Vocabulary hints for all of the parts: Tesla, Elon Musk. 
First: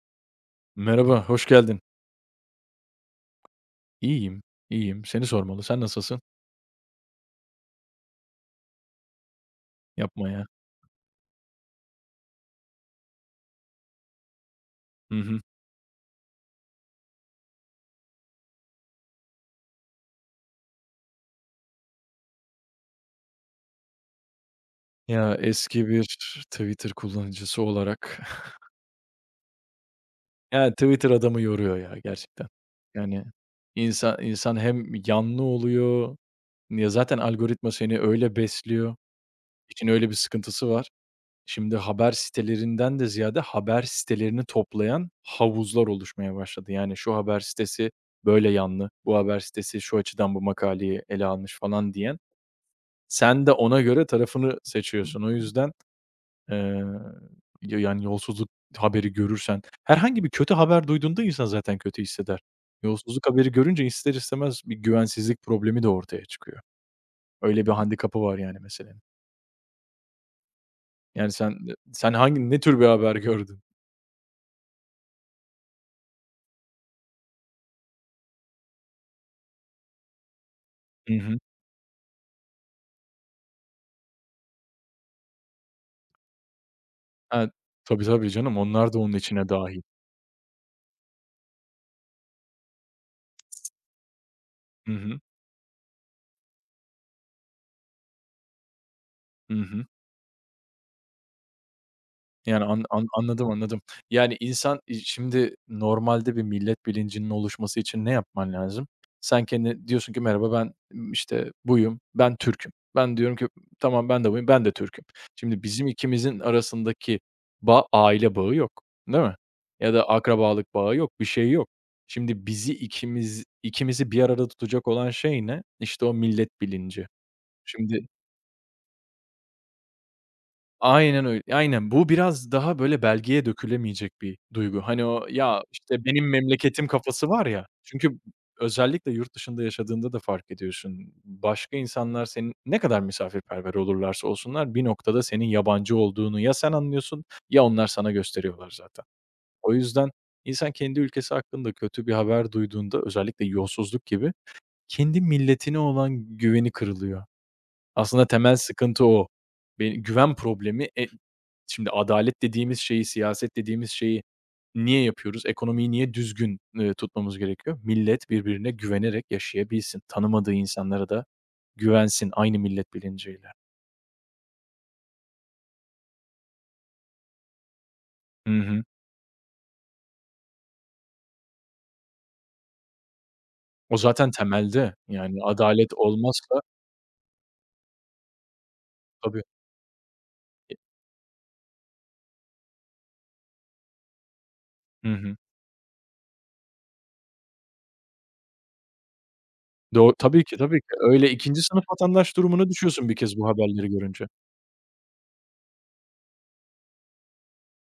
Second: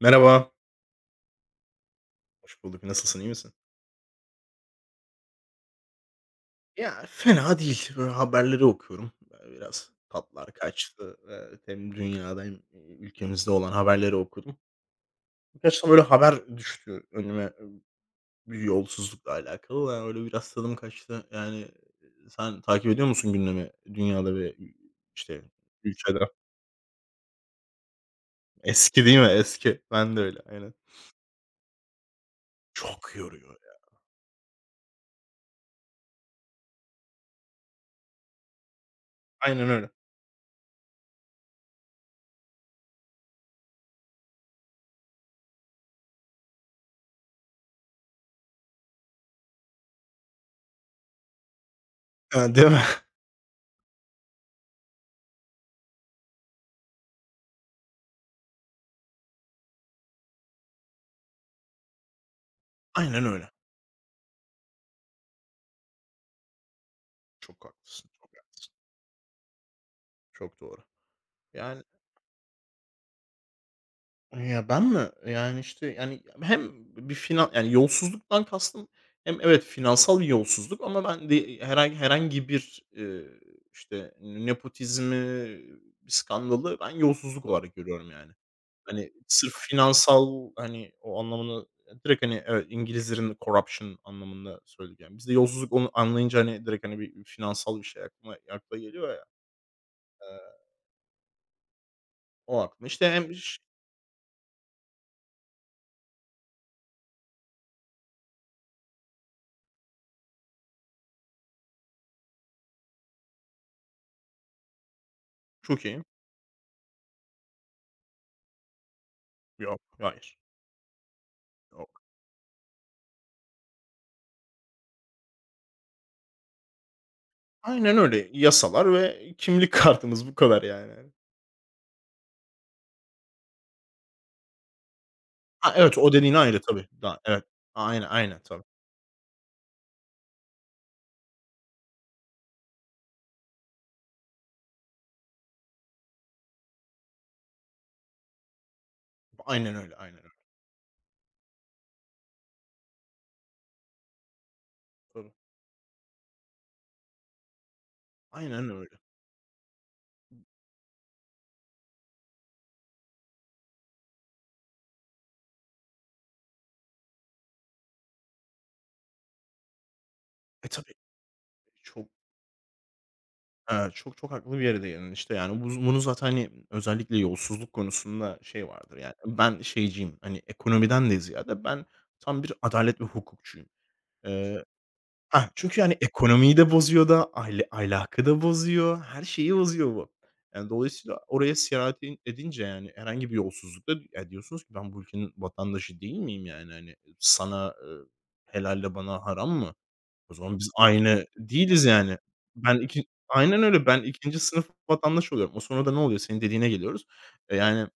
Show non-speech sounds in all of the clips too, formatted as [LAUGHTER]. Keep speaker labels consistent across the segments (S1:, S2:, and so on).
S1: Merhaba.
S2: Merhaba, hoş geldin.
S1: Hoş bulduk. Nasılsın? İyi misin?
S2: İyiyim, iyiyim. Seni sormalı. Sen nasılsın?
S1: Ya, fena değil. Böyle haberleri okuyorum. Böyle biraz
S2: Yapma ya.
S1: tatlar kaçtı. Evet, hem dünyada hem, ülkemizde olan haberleri okudum.
S2: Hı hı.
S1: Birkaç da böyle haber düştü önüme bir yolsuzlukla alakalı. Yani öyle biraz tadım kaçtı. Yani, sen takip ediyor musun gündemi dünyada ve
S2: Ya,
S1: işte
S2: eski bir
S1: ülkede?
S2: Twitter kullanıcısı olarak [LAUGHS]
S1: Eski değil mi? Eski. Ben de öyle.
S2: ya,
S1: Aynen.
S2: Twitter adamı yoruyor ya gerçekten.
S1: Çok
S2: Yani
S1: yoruyor ya.
S2: insan insan hem yanlı oluyor, ya, zaten algoritma seni öyle besliyor.
S1: Aynen
S2: İşin
S1: öyle.
S2: öyle bir sıkıntısı var. Şimdi haber sitelerinden de ziyade haber sitelerini toplayan havuzlar oluşmaya başladı. Yani şu haber sitesi böyle yanlı, bu haber sitesi şu açıdan bu makaleyi ele almış falan diyen
S1: Ha, değil mi? [LAUGHS]
S2: sen de ona göre tarafını seçiyorsun. O yüzden, eee, ya yani yolsuzluk haberi görürsen herhangi bir kötü haber duyduğunda insan zaten kötü hisseder.
S1: Aynen
S2: Yolsuzluk
S1: öyle.
S2: haberi görünce ister istemez bir güvensizlik problemi de ortaya çıkıyor.
S1: Çok
S2: Öyle bir
S1: haklısın,
S2: handikapı
S1: çok
S2: var yani
S1: haklısın.
S2: meselenin.
S1: Çok doğru.
S2: Yani sen e
S1: Yani.
S2: sen ne tür bir haber gördün?
S1: Ya, ben mi? Yani, işte, yani, hem bir finan yani, yolsuzluktan kastım hem evet, finansal bir yolsuzluk ama
S2: Hı
S1: ben
S2: hı.
S1: de herhangi bir, işte, nepotizmi, bir skandalı ben yolsuzluk
S2: Ha,
S1: olarak
S2: tabii,
S1: görüyorum
S2: tabii
S1: yani.
S2: canım onlar da
S1: Hani,
S2: onun içine
S1: sırf
S2: dâhil.
S1: finansal, hani, o anlamını direkt, hani, evet, İngilizlerin corruption anlamında
S2: Hı
S1: söyledi yani.
S2: hı.
S1: Bizde yolsuzluk onu anlayınca, hani, direkt, hani, bir finansal bir şey aklıma akla geliyor ya,
S2: Hı hı.
S1: eee, o
S2: Yani, an
S1: aklıma.
S2: an
S1: İşte, hem
S2: anladım,
S1: ş
S2: anladım. Yani, insan, şimdi normalde bir millet bilincinin oluşması için ne yapman lazım? Sen kendine diyorsun ki merhaba ben, işte, buyum, ben Türk'üm. Ben diyorum ki tamam ben de buyum, ben de Türk'üm. Şimdi
S1: çok
S2: bizim
S1: iyi.
S2: ikimizin arasındaki aile bağı yok, değil mi?
S1: Yok,
S2: Ya da
S1: hayır.
S2: akrabalık bağı yok, bir şey yok. Şimdi bizi ikimizi bir arada tutacak olan şey ne? İşte, o millet bilinci.
S1: Aynen
S2: Şimdi
S1: öyle. Yasalar ve kimlik [LAUGHS] kartımız bu kadar yani.
S2: Aynen öyle. Aynen. Bu biraz daha böyle belgeye dökülemeyecek bir duygu. Hani o "Ya,
S1: Ha, evet,
S2: işte,
S1: o
S2: benim
S1: dediğin ayrı
S2: memleketim"
S1: tabii. Daha
S2: kafası
S1: evet.
S2: var ya.
S1: Aynen,
S2: Çünkü
S1: aynen tabii.
S2: özellikle yurt dışında yaşadığında da fark ediyorsun. Başka insanlar senin ne kadar misafirperver olurlarsa olsunlar bir noktada senin yabancı olduğunu ya sen anlıyorsun ya onlar sana gösteriyorlar zaten. O
S1: Aynen öyle,
S2: yüzden
S1: aynen öyle.
S2: insan kendi ülkesi hakkında kötü bir haber duyduğunda özellikle yolsuzluk gibi kendi
S1: Tabii.
S2: milletine olan güveni kırılıyor. Aslında temel
S1: Aynen öyle.
S2: sıkıntı o. Be güven problemi. E, şimdi adalet dediğimiz şeyi, siyaset dediğimiz şeyi niye yapıyoruz? Ekonomiyi niye düzgün, tutmamız gerekiyor? Millet birbirine güvenerek yaşayabilsin. Tanımadığı
S1: E, tabii.
S2: insanlara da
S1: Çok,
S2: güvensin aynı millet bilinciyle.
S1: çok çok haklı bir yere değindin işte yani bu bunu zaten, hani, özellikle yolsuzluk konusunda
S2: Hı
S1: şey
S2: hı.
S1: vardır yani ben şeyciyim, hani, ekonomiden de ziyade ben tam bir adalet ve hukukçuyum.
S2: O zaten temelde. Yani
S1: Hah, çünkü,
S2: adalet
S1: yani, ekonomiyi
S2: olmazsa
S1: de bozuyor da aile ahlakı da bozuyor, her
S2: tabii.
S1: şeyi bozuyor bu. Yani,
S2: E.
S1: dolayısıyla oraya seyahat edince, yani, herhangi bir yolsuzlukta ya, diyorsunuz ki ben bu
S2: Hı
S1: ülkenin
S2: hı.
S1: vatandaşı değil miyim, yani, hani, sana, helalle bana haram mı? O
S2: Tabii ki,
S1: zaman biz
S2: tabii ki.
S1: aynı
S2: Öyle ikinci
S1: değiliz,
S2: sınıf
S1: yani.
S2: vatandaş durumuna
S1: Ben iki
S2: düşüyorsun bir kez bu
S1: Aynen öyle.
S2: haberleri
S1: Ben
S2: görünce.
S1: ikinci sınıf vatandaş oluyorum. O sonra da ne oluyor? Senin dediğine geliyoruz. E, yani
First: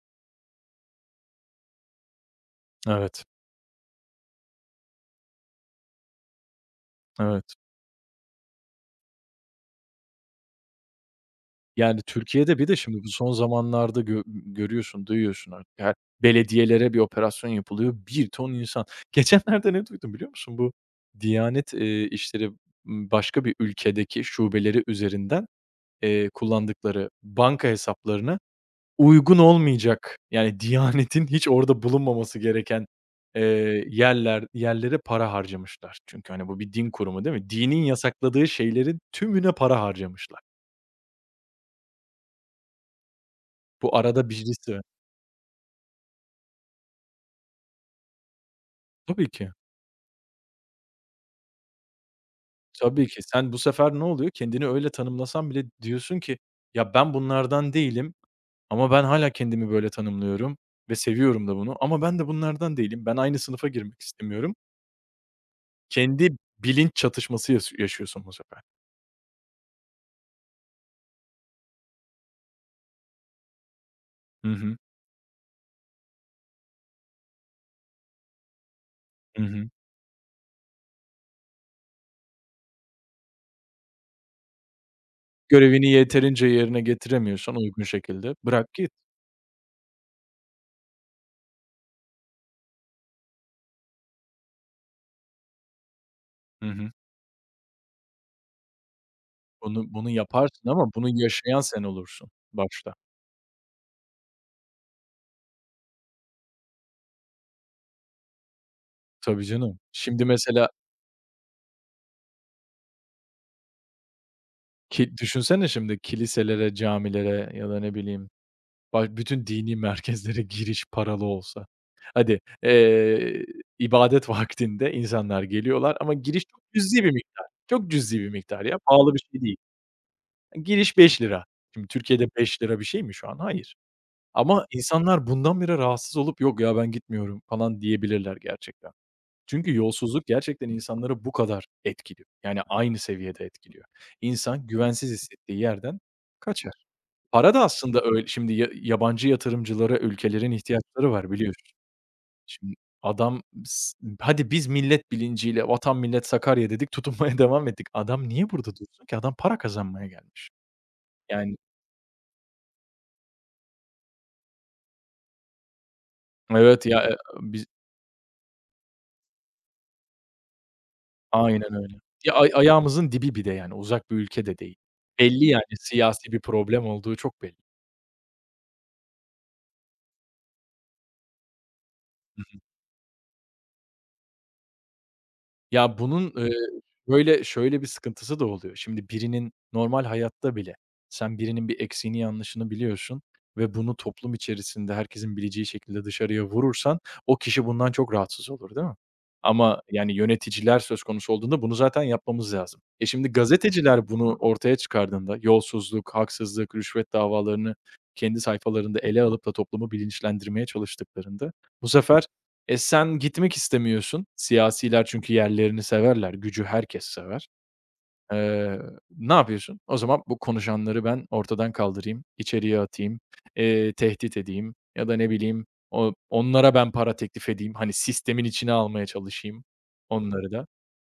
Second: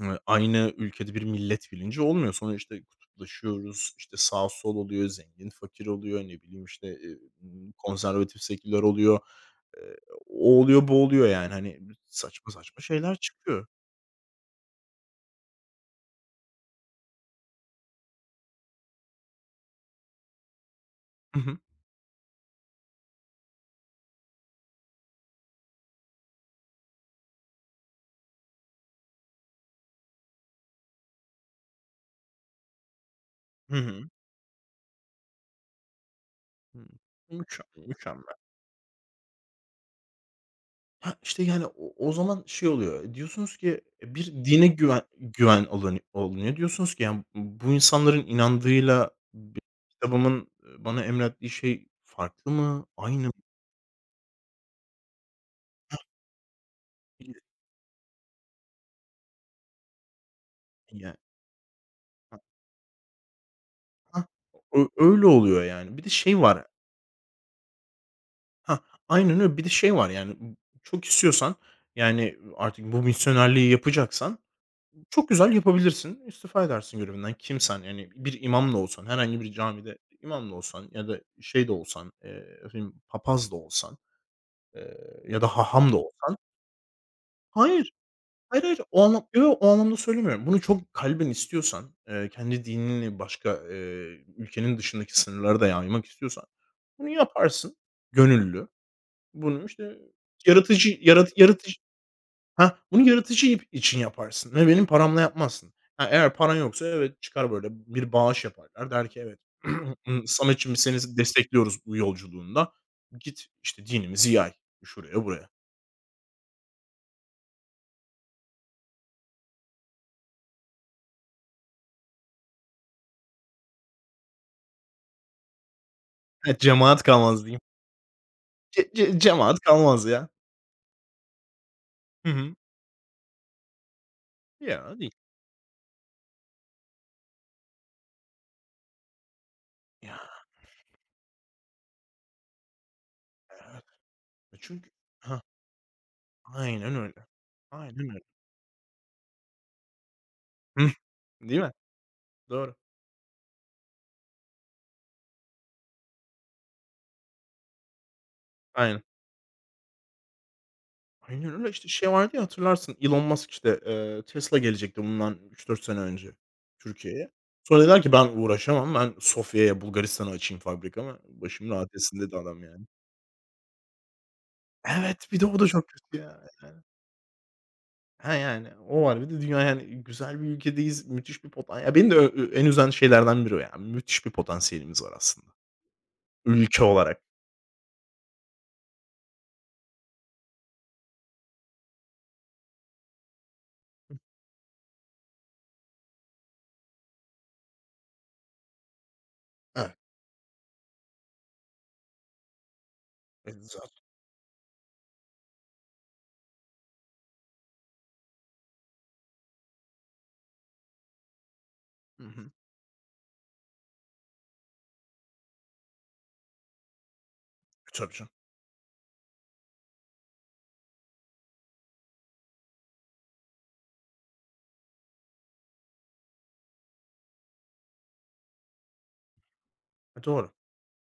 S1: Eee, aynı ülkede bir millet bilinci olmuyor. Sonra, işte,
S2: Evet,
S1: kutuplaşıyoruz, işte, sağ sol oluyor, zengin fakir oluyor, ne bileyim, işte,
S2: evet.
S1: konservatif seküler oluyor, eee, o oluyor, bu oluyor, yani, hani,
S2: Yani,
S1: saçma
S2: Türkiye'de bir de
S1: saçma
S2: şimdi bu
S1: şeyler
S2: son
S1: çıkıyor.
S2: zamanlarda görüyorsun, duyuyorsun artık her belediyelere bir operasyon yapılıyor. Bir ton insan. [LAUGHS] Geçenlerde ne duydum biliyor musun? Bu
S1: Hı hı.
S2: Diyanet, İşleri, başka bir ülkedeki şubeleri üzerinden, kullandıkları banka hesaplarına uygun olmayacak, yani, Diyanet'in hiç orada bulunmaması gereken,
S1: Hı hı.
S2: yerlere para harcamışlar. Çünkü, hani, bu bir
S1: Hıı.
S2: din kurumu değil mi? Dinin
S1: Mükemmel, mükemmel.
S2: yasakladığı şeylerin tümüne para harcamışlar.
S1: Ha, işte, yani, o zaman şey oluyor, diyorsunuz ki,
S2: Bu
S1: bir
S2: arada
S1: dine
S2: birisi.
S1: güven alınıyor. Diyorsunuz ki, yani, bu insanların inandığıyla
S2: Tabii ki,
S1: benim kitabımın, bana emrettiği şey farklı mı,
S2: tabii ki.
S1: aynı mı?
S2: Sen bu sefer ne oluyor? Kendini öyle tanımlasan bile diyorsun ki, "Ya, ben bunlardan değilim ama ben hala kendimi böyle tanımlıyorum ve
S1: Yani.
S2: seviyorum da bunu ama ben de
S1: Ha
S2: bunlardan değilim. Ben aynı sınıfa girmek istemiyorum."
S1: Ö Öyle oluyor yani. Bir de
S2: Kendi
S1: şey var.
S2: bilinç çatışması yaşıyorsun bu sefer.
S1: Hah, aynen öyle. Bir de şey var yani, çok istiyorsan, yani, artık bu misyonerliği yapacaksan
S2: Hı hı,
S1: çok güzel yapabilirsin. İstifa edersin görevinden. Kimsen, yani, bir imam da olsan, herhangi
S2: hı
S1: bir
S2: hı.
S1: camide imam da olsan ya da şey de olsan, efendim papaz da olsan, ya da
S2: Görevini
S1: haham da olsan.
S2: yeterince yerine getiremiyorsan uygun
S1: Hayır.
S2: şekilde
S1: Hayır,
S2: bırak
S1: hayır.
S2: git.
S1: O anlamda söylemiyorum. Bunu çok kalben istiyorsan, kendi dinini başka, ülkenin dışındaki sınırlara da yaymak istiyorsan
S2: Hı hı.
S1: bunu yaparsın gönüllü. Bunu,
S2: Bunu
S1: işte,
S2: bunu yaparsın ama bunu yaşayan
S1: yaratıcı.
S2: sen olursun
S1: Hah,
S2: başta.
S1: bunu yaratıcı ip için yaparsın ve benim paramla yapmazsın. Ha, eğer paran yoksa evet, çıkar böyle bir bağış yaparlar. Der ki evet,
S2: Tabii canım.
S1: [CLEARS THROAT]
S2: Şimdi mesela
S1: Sametçiğim biz seni destekliyoruz bu yolculuğunda. Git, işte, dinimizi yay
S2: ki
S1: şuraya buraya.
S2: düşünsene şimdi kiliselere, camilere ya da ne bileyim. Bak bütün dini merkezlere giriş paralı olsa. Hadi, ibadet [LAUGHS] vaktinde insanlar geliyorlar ama giriş
S1: [LAUGHS]
S2: çok
S1: Cemaat
S2: cüz'i bir
S1: kalmaz
S2: miktar.
S1: diyeyim.
S2: Çok cüz'i bir miktar ya,
S1: Ce
S2: pahalı
S1: ce
S2: bir şey
S1: cemaat
S2: değil.
S1: kalmaz ya.
S2: Giriş 5 lira. Şimdi Türkiye'de
S1: Hı hı.
S2: 5 lira bir şey mi şu an? Hayır. Ama
S1: Ya, değil.
S2: insanlar bundan bile rahatsız olup "Yok ya, ben gitmiyorum." falan diyebilirler gerçekten. Çünkü yolsuzluk
S1: Ya,
S2: gerçekten insanları bu kadar etkiliyor. Yani aynı seviyede
S1: evet.
S2: etkiliyor. İnsan
S1: Çünkü,
S2: güvensiz
S1: ha,
S2: hissettiği yerden kaçar.
S1: aynen öyle.
S2: Para da
S1: Aynen
S2: aslında
S1: öyle.
S2: öyle şimdi ya yabancı yatırımcılara ülkelerin
S1: Hıh.
S2: ihtiyaçları var
S1: Değil
S2: biliyorsun.
S1: mi?
S2: Şimdi
S1: Doğru.
S2: adam s hadi biz millet bilinciyle "Vatan millet Sakarya" dedik, [LAUGHS] tutunmaya devam ettik. Adam niye burada
S1: Aynen.
S2: dursun ki? Adam para kazanmaya gelmiş.
S1: Aynen
S2: Yani
S1: öyle. İşte, şey vardı ya hatırlarsın Elon Musk, işte, Tesla gelecekti bundan 3-4 sene önce
S2: evet ya,
S1: Türkiye'ye.
S2: biz
S1: Sonra dediler ki, "Ben uğraşamam. Ben Sofya'ya, Bulgaristan'a açayım fabrikamı. Başımın
S2: aynen
S1: rahat
S2: öyle.
S1: etsin."
S2: Ya,
S1: dedi adam yani.
S2: ayağımızın dibi bir de yani uzak bir ülke de değil.
S1: Evet, bir
S2: Belli
S1: de o
S2: yani
S1: da çok kötü
S2: siyasi
S1: ya.
S2: bir
S1: Yani.
S2: problem olduğu çok belli.
S1: Ha, yani. O var. Bir de dünya yani güzel bir ülkedeyiz. Müthiş bir potan ya, beni de en üzen şeylerden biri o yani. Müthiş bir potansiyelimiz var aslında
S2: Ya, bunun,
S1: ülke olarak.
S2: böyle, şöyle bir sıkıntısı da oluyor. Şimdi birinin normal hayatta bile sen birinin bir eksiğini, yanlışını biliyorsun ve bunu toplum içerisinde herkesin bileceği şekilde dışarıya vurursan o kişi bundan çok rahatsız olur, değil mi? Ama,
S1: Evet.
S2: yani, yöneticiler söz konusu olduğunda bunu zaten yapmamız lazım. E, şimdi
S1: E, zaten.
S2: gazeteciler bunu ortaya çıkardığında yolsuzluk, haksızlık, rüşvet davalarını kendi sayfalarında ele alıp da toplumu bilinçlendirmeye çalıştıklarında bu
S1: Hı
S2: sefer
S1: hı.
S2: sen gitmek istemiyorsun. Siyasiler çünkü yerlerini severler, gücü herkes sever.
S1: E, tabii canım.
S2: Eee, ne yapıyorsun? O zaman bu konuşanları ben ortadan kaldırayım, içeriye atayım, tehdit edeyim ya da ne bileyim onlara ben para teklif edeyim. Hani sistemin içine almaya çalışayım
S1: E,
S2: onları
S1: doğru.
S2: da.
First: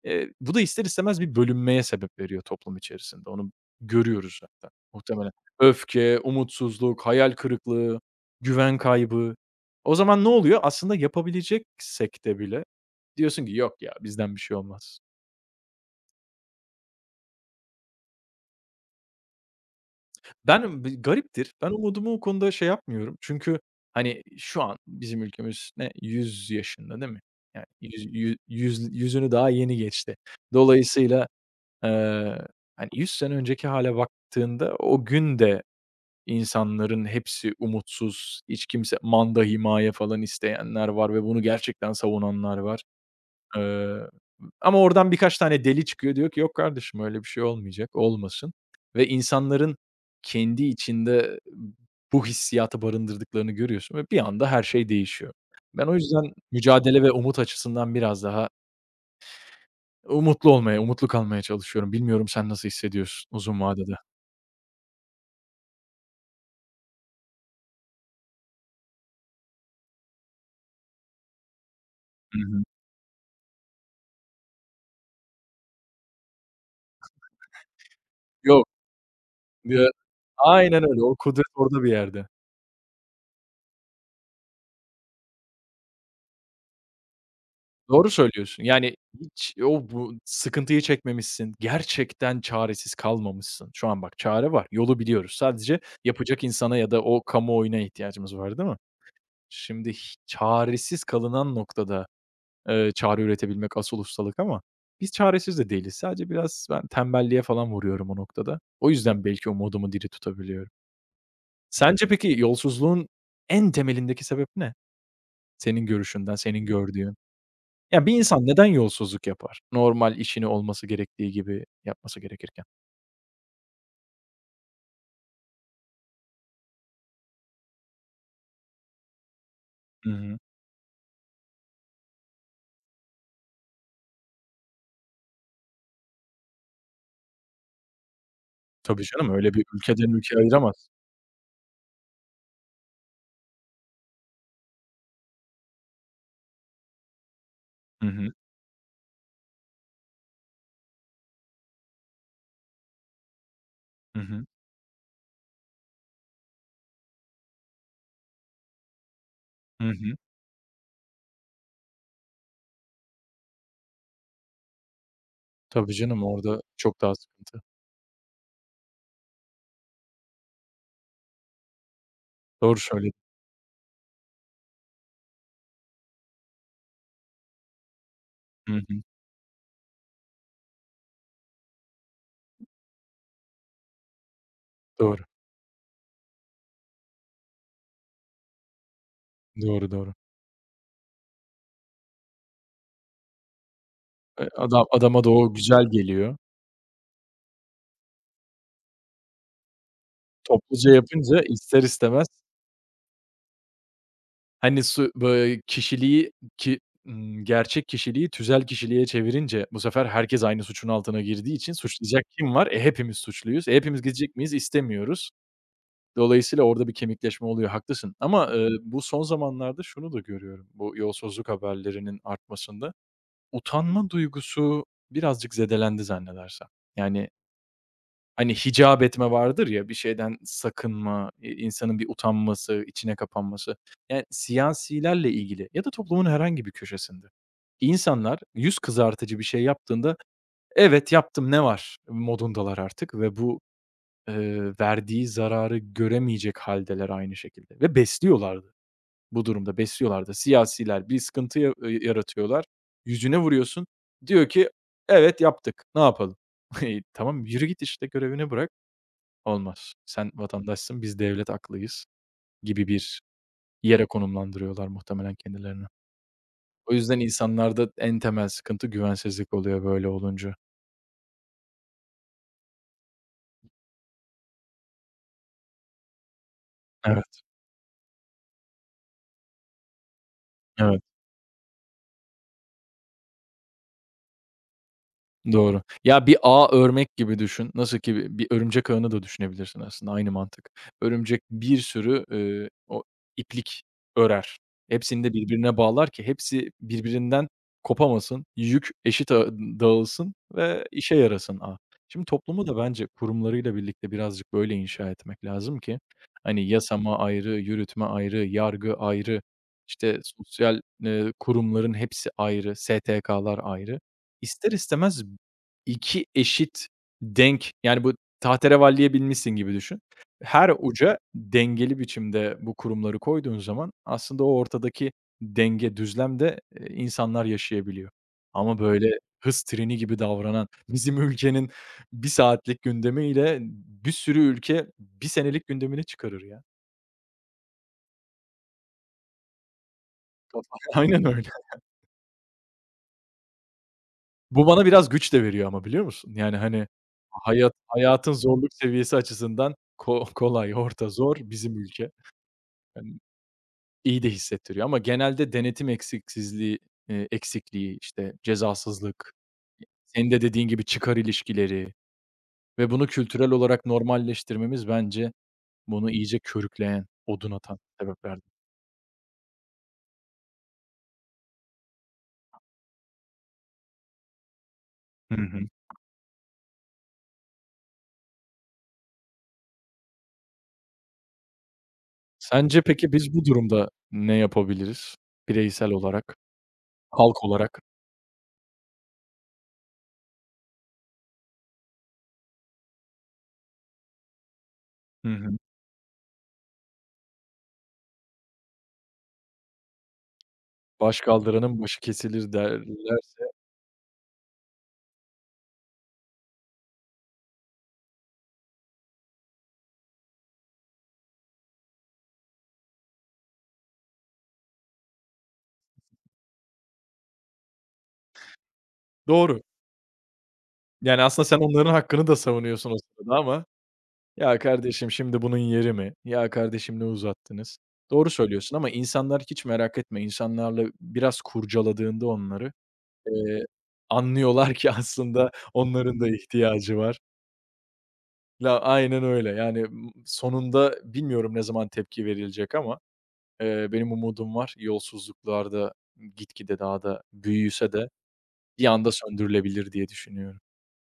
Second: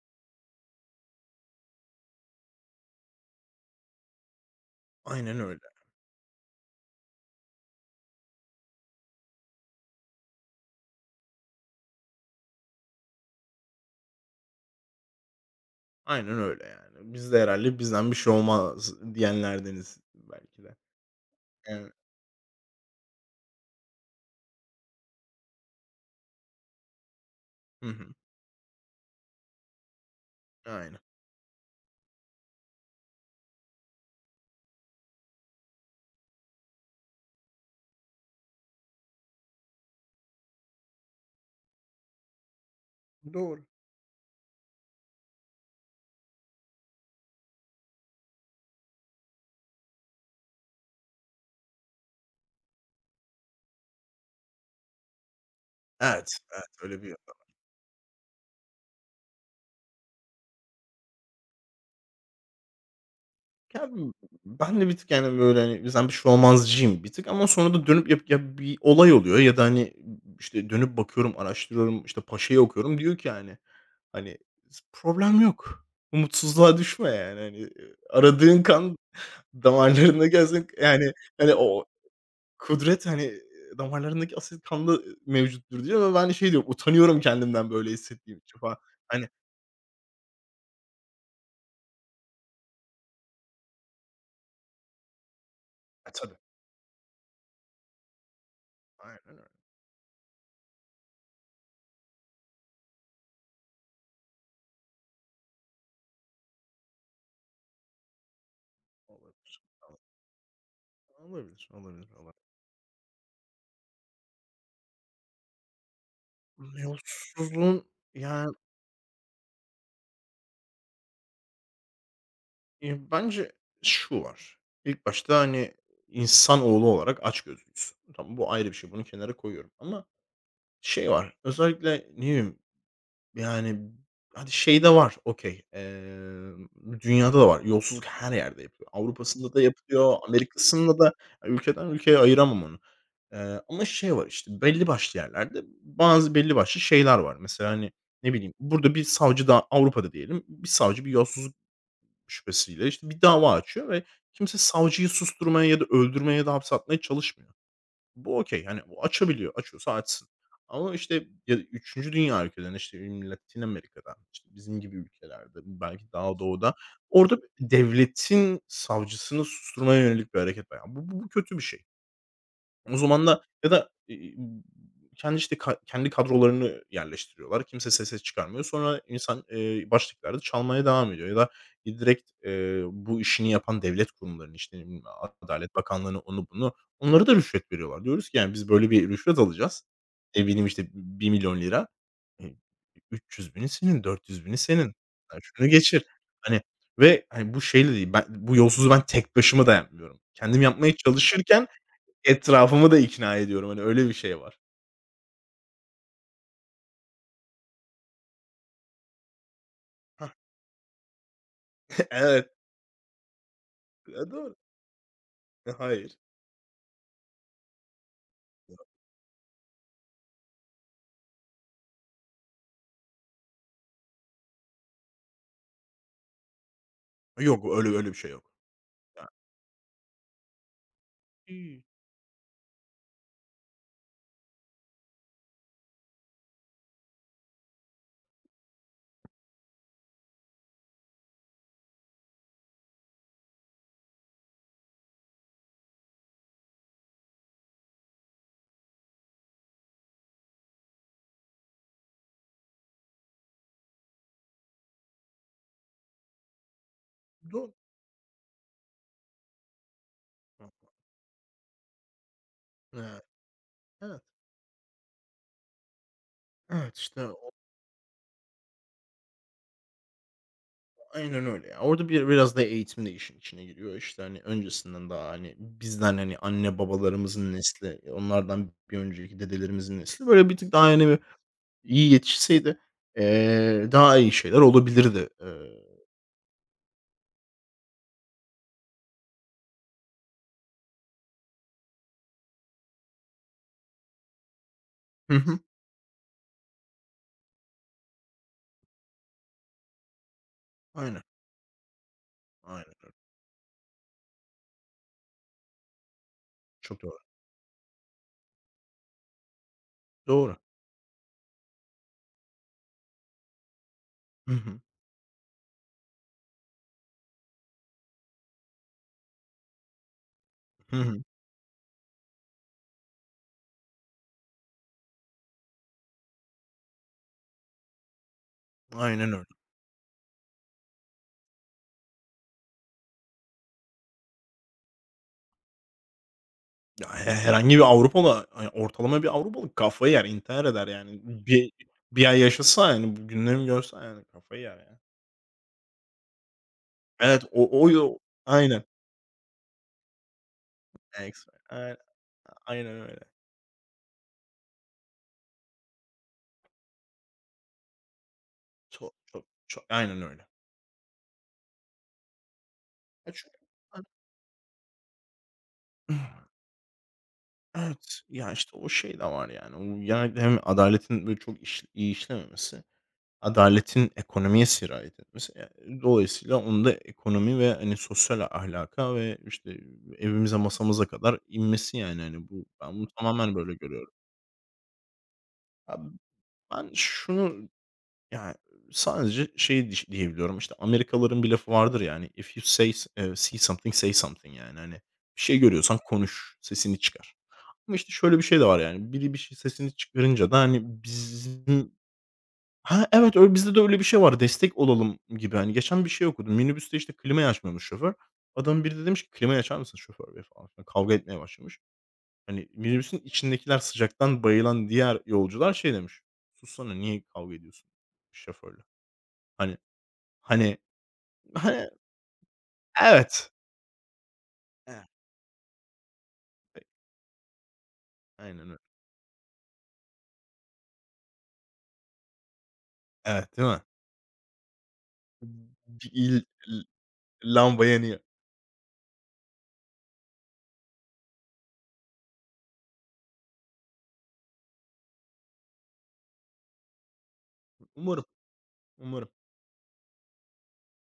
S2: Bu da ister istemez bir bölünmeye sebep veriyor toplum içerisinde. Onu görüyoruz zaten muhtemelen.
S1: Aynen öyle.
S2: Öfke, umutsuzluk, hayal kırıklığı, güven kaybı. O zaman ne oluyor? Aslında yapabileceksek de bile diyorsun ki "Yok ya, bizden bir şey olmaz."
S1: Aynen öyle yani. Biz de herhâlde bizden bir şey olmaz diyenlerdeniz belki de.
S2: Ben gariptir. Ben
S1: Yani.
S2: umudumu o konuda şey yapmıyorum. Çünkü, hani, şu an bizim ülkemiz ne 100 yaşında değil mi? Yani
S1: Hı hı.
S2: yüz yü yüz yüzünü daha yeni geçti.
S1: Aynen.
S2: Dolayısıyla Eee, hani, 100 sene önceki hale baktığında o gün de insanların hepsi umutsuz, hiç kimse manda, himaye falan isteyenler var ve bunu gerçekten savunanlar var.
S1: Doğru.
S2: Eee, ama oradan birkaç tane deli çıkıyor, diyor ki, "Yok kardeşim öyle bir şey olmayacak, olmasın." Ve insanların kendi içinde bu hissiyatı barındırdıklarını görüyorsun ve bir anda her şey değişiyor. Ben o
S1: Evet,
S2: yüzden
S1: evet, öyle
S2: mücadele ve
S1: bir
S2: umut açısından biraz daha umutlu olmaya, umutlu kalmaya çalışıyorum. Bilmiyorum sen nasıl hissediyorsun uzun vadede?
S1: yani ben de bir tık, yani, böyle, hani, bizden bir şey olmazcıyım bir tık ama sonra da dönüp yap ya bir olay oluyor ya da, hani, işte, dönüp bakıyorum, araştırıyorum, işte,
S2: Hı
S1: Paşa'yı
S2: hı.
S1: okuyorum. Diyor ki, yani, hani, "Problem yok. Umutsuzluğa düşme yani. Hani, aradığın
S2: Yok.
S1: kan
S2: Ya,
S1: damarlarında gelsin
S2: aynen öyle.
S1: yani,
S2: O kudret
S1: hani,
S2: orada
S1: o
S2: bir yerde.
S1: kudret, hani, damarlarındaki asit kanda, mevcuttur." Diyor ve ben şey diyorum, utanıyorum kendimden böyle
S2: Doğru
S1: hissettiğim için
S2: söylüyorsun.
S1: falan.
S2: Yani
S1: Hani.
S2: hiç o bu sıkıntıyı çekmemişsin. Gerçekten çaresiz kalmamışsın. Şu an bak çare var. Yolu biliyoruz. Sadece
S1: E, tabii.
S2: yapacak insana ya da o kamuoyuna ihtiyacımız var, değil mi?
S1: Aynen öyle.
S2: Şimdi çaresiz kalınan noktada çare üretebilmek asıl ustalık ama biz çaresiz de değiliz. Sadece biraz ben tembelliğe falan vuruyorum o noktada. O yüzden belki
S1: Olabilir.
S2: umudumu diri tutabiliyorum.
S1: Olabilir,
S2: Sence
S1: olabilir,
S2: peki
S1: olabilir.
S2: yolsuzluğun en temelindeki sebep ne? Senin görüşünden, senin gördüğün.
S1: Yolsuzluğun
S2: Ya, bir insan
S1: yani,
S2: neden yolsuzluk yapar? Normal işini olması gerektiği gibi yapması gerekirken.
S1: bence şu var. İlk başta, hani, insanoğlu olarak açgözlüyüz. Tamam, bu ayrı bir şey. Bunu kenara koyuyorum ama
S2: Hı hı.
S1: şey var, özellikle, ne bileyim. Yani, hadi şey de var, okay. Dünyada da var. Yolsuzluk her yerde yapılıyor.
S2: Tabii canım,
S1: Avrupa'sında
S2: öyle
S1: da
S2: bir
S1: yapılıyor,
S2: ülkeden ülkeye ayıramaz.
S1: Amerika'sında da. Ülkeden ülkeye ayıramam onu. Ama şey var, işte, belli başlı yerlerde bazı belli başlı şeyler var. Mesela, hani,
S2: Hı hı.
S1: ne bileyim, burada bir savcı da Avrupa'da diyelim, bir savcı bir yolsuzluk şüphesiyle, işte, bir dava açıyor ve
S2: Hı hı.
S1: kimse savcıyı susturmaya ya da öldürmeye ya da hapse atmaya çalışmıyor. Bu okay. Yani o açabiliyor.
S2: Hı
S1: Açıyorsa
S2: hı.
S1: açsın. Ama, işte, ya, 3. dünya ülkelerinde, işte, Latin Amerika'dan, işte, bizim gibi ülkelerde,
S2: Tabii
S1: belki
S2: canım,
S1: daha
S2: orada
S1: doğuda,
S2: çok daha
S1: orada
S2: sıkıntı.
S1: devletin savcısını susturmaya yönelik bir hareket var. Yani. Bu kötü bir şey.
S2: Doğru
S1: O
S2: söyledin.
S1: zaman da ya da, kendi, işte, kendi kadrolarını yerleştiriyorlar. Kimse sese çıkarmıyor.
S2: Hı hı.
S1: Sonra insan, başlıklarda çalmaya devam ediyor ya da direkt, bu işini yapan devlet kurumlarının, işte, ne bileyim,
S2: Doğru.
S1: Adalet Bakanlığı'nı, onu bunu, onlara da rüşvet veriyorlar. Diyoruz ki, yani, biz böyle bir rüşvet alacağız.
S2: Doğru, doğru.
S1: Ne bileyim, işte, ₺1.000.000 eee, 300.000'i senin, 400.000'i
S2: Adam
S1: senin.
S2: adama da
S1: Sen
S2: o
S1: şunu
S2: güzel
S1: geçir.
S2: geliyor.
S1: Hani, ve, hani, bu şeyle değil, ben bu yolsuzluğu ben tek başıma da yapmıyorum. Kendim
S2: Topluca
S1: yapmaya
S2: yapınca
S1: çalışırken
S2: ister istemez,
S1: etrafımı da ikna ediyorum. Hani öyle bir şey var.
S2: hani, su böyle kişiliği ki gerçek kişiliği tüzel kişiliğe çevirince bu sefer
S1: Hah.
S2: herkes aynı suçun altına girdiği için
S1: [LAUGHS]
S2: suçlayacak
S1: Evet.
S2: kim var? E, hepimiz suçluyuz. E, hepimiz
S1: E,
S2: gidecek miyiz?
S1: doğru.
S2: İstemiyoruz.
S1: E, hayır.
S2: Dolayısıyla orada bir kemikleşme oluyor, haklısın ama, bu son zamanlarda şunu da görüyorum bu yolsuzluk haberlerinin artmasında. Utanma duygusu birazcık zedelendi zannedersem. Yani
S1: Yok, öyle öyle bir şey yok.
S2: hani hicap
S1: Ya,
S2: etme vardır ya, bir şeyden sakınma,
S1: iii,
S2: insanın bir utanması, içine kapanması. Yani siyasilerle ilgili ya da toplumun herhangi bir köşesinde insanlar yüz kızartıcı bir şey yaptığında, "Evet, yaptım ne var?" modundalar artık ve bu, verdiği zararı göremeyecek haldeler aynı şekilde ve besliyorlardı. Bu durumda besliyorlardı da. Siyasiler bir sıkıntı ya yaratıyorlar, yüzüne vuruyorsun, diyor ki, "Evet, yaptık, ne yapalım?" [LAUGHS] E, tamam, yürü
S1: doğru.
S2: git işte, görevini bırak. Olmaz. Sen vatandaşsın, biz devlet aklıyız gibi bir
S1: Evet,
S2: yere
S1: evet,
S2: konumlandırıyorlar muhtemelen kendilerini. O
S1: evet,
S2: yüzden
S1: işte o
S2: insanlarda en temel sıkıntı güvensizlik oluyor böyle olunca.
S1: aynen öyle ya. Orada biraz da eğitim de işin içine giriyor. İşte, hani, öncesinden daha, hani, bizden, hani, anne
S2: Evet.
S1: babalarımızın nesli, onlardan bir önceki dedelerimizin nesli, böyle, bir tık daha,
S2: Evet.
S1: hani, böyle, iyi yetişseydi, daha iyi şeyler olabilirdi.
S2: Doğru. Ya, bir ağ örmek gibi düşün. Nasıl ki bir örümcek ağını da düşünebilirsin aslında, aynı mantık. Örümcek bir sürü, o iplik örer. Hepsini de
S1: Hı hı.
S2: birbirine bağlar ki hepsi birbirinden kopamasın, yük eşit ağı dağılsın ve işe
S1: Aynen.
S2: yarasın ağ. Şimdi toplumu da
S1: Aynen
S2: bence
S1: öyle.
S2: kurumlarıyla birlikte birazcık böyle inşa etmek lazım ki, hani,
S1: Çok doğru.
S2: yasama ayrı, yürütme ayrı, yargı ayrı, işte,
S1: Doğru.
S2: sosyal, kurumların hepsi ayrı, STK'lar ayrı.
S1: Hı
S2: İster
S1: hı.
S2: istemez 2 eşit denk, yani, bu tahterevalliye binmişsin gibi düşün. Her
S1: Hı
S2: uca
S1: hı.
S2: dengeli biçimde bu kurumları koyduğun zaman aslında o ortadaki denge, düzlemde, insanlar yaşayabiliyor. Ama böyle
S1: Aynen öyle.
S2: hız treni gibi davranan, bizim ülkenin bir saatlik gündemiyle bir sürü ülke bir senelik gündemini çıkarır ya.
S1: Ya, herhangi bir Avrupalı, hani, ortalama bir Avrupalı kafayı yer, intihar
S2: Kafa-
S1: eder
S2: [LAUGHS]
S1: yani.
S2: Aynen öyle.
S1: Bir ay yaşasa yani, bu günlerimi görse yani kafayı
S2: Bu
S1: yer
S2: bana
S1: yani.
S2: biraz güç de veriyor ama biliyor musun? Yani, hani,
S1: Evet, o o yo
S2: hayatın zorluk
S1: aynen.
S2: seviyesi açısından kolay, orta, zor
S1: Extra
S2: bizim
S1: aynen.
S2: ülke.
S1: Aynen
S2: Emm,
S1: öyle.
S2: iyi de hissettiriyor ama genelde denetim eksiksizliği eksikliği, işte,
S1: Çok,
S2: cezasızlık,
S1: çok, çok aynen
S2: senin de
S1: öyle.
S2: dediğin gibi çıkar ilişkileri ve bunu
S1: Ya,
S2: kültürel
S1: çünkü
S2: olarak normalleştirmemiz bence bunu iyice
S1: [CLEARS THROAT]
S2: körükleyen, odun atan
S1: evet.
S2: sebeplerden.
S1: Ya, işte, o şey de var yani. O yani hem adaletin böyle çok iyi işlememesi. Adaletin ekonomiye sirayet
S2: Hı
S1: etmesi,
S2: hı.
S1: dolayısıyla onda ekonomi ve, hani, sosyal ahlaka ve, işte, evimize masamıza kadar inmesi, yani, hani, bu
S2: Sence
S1: ben bunu
S2: peki biz bu
S1: tamamen böyle
S2: durumda
S1: görüyorum.
S2: ne yapabiliriz bireysel
S1: Ya,
S2: olarak,
S1: ben
S2: halk
S1: şunu,
S2: olarak?
S1: yani sadece şey diyebiliyorum, işte, Amerikalıların bir lafı vardır, yani, "If you say s see something, say something." Yani, hani,
S2: Hı
S1: bir
S2: hı.
S1: şey görüyorsan konuş, sesini çıkar. Ama, işte, şöyle bir şey de var, yani, biri bir şey sesini çıkarınca da, hani,
S2: "Baş kaldıranın
S1: bizim.
S2: başı kesilir."
S1: Ha, evet,
S2: derlerse.
S1: öyle bizde de öyle bir şey var, destek olalım gibi. Hani geçen bir şey okudum. Minibüste, işte, klimayı açmıyormuş şoför. Biri de demiş ki, "Klimayı açar mısın şoför bey?" falan filan. Kavga etmeye başlamış. Hani minibüsün içindekiler sıcaktan bayılan diğer yolcular şey demiş, "Sussana, niye kavga ediyorsun şoförle?"
S2: Doğru.
S1: Hani hani
S2: Yani aslında sen
S1: hani.
S2: onların hakkını da savunuyorsun o sırada
S1: Evet.
S2: ama ya
S1: Evet.
S2: kardeşim şimdi bunun yeri mi? Ya kardeşim ne uzattınız? Doğru
S1: Aynen
S2: söylüyorsun
S1: öyle.
S2: ama insanlar hiç merak etme. İnsanlarla biraz kurcaladığında onları,
S1: Evet,
S2: eee,
S1: değil mi?
S2: anlıyorlar ki aslında
S1: Bir
S2: onların da
S1: il l
S2: ihtiyacı var.
S1: lamba yanıyor.
S2: Ya aynen öyle. Yani, sonunda bilmiyorum ne zaman tepki verilecek ama, benim umudum var. Yolsuzluklarda gitgide daha da büyüse de
S1: Umarım,
S2: bir anda
S1: umarım,
S2: söndürülebilir diye düşünüyorum.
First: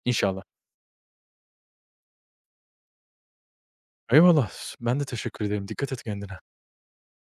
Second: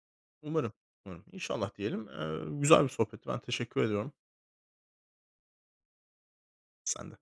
S2: İnşallah.
S1: umarım, umarım. İnşallah diyelim. Güzel bir sohbetti. Ben teşekkür ediyorum.
S2: Eyvallah. Ben de teşekkür ederim. Dikkat et kendine.
S1: Sen de.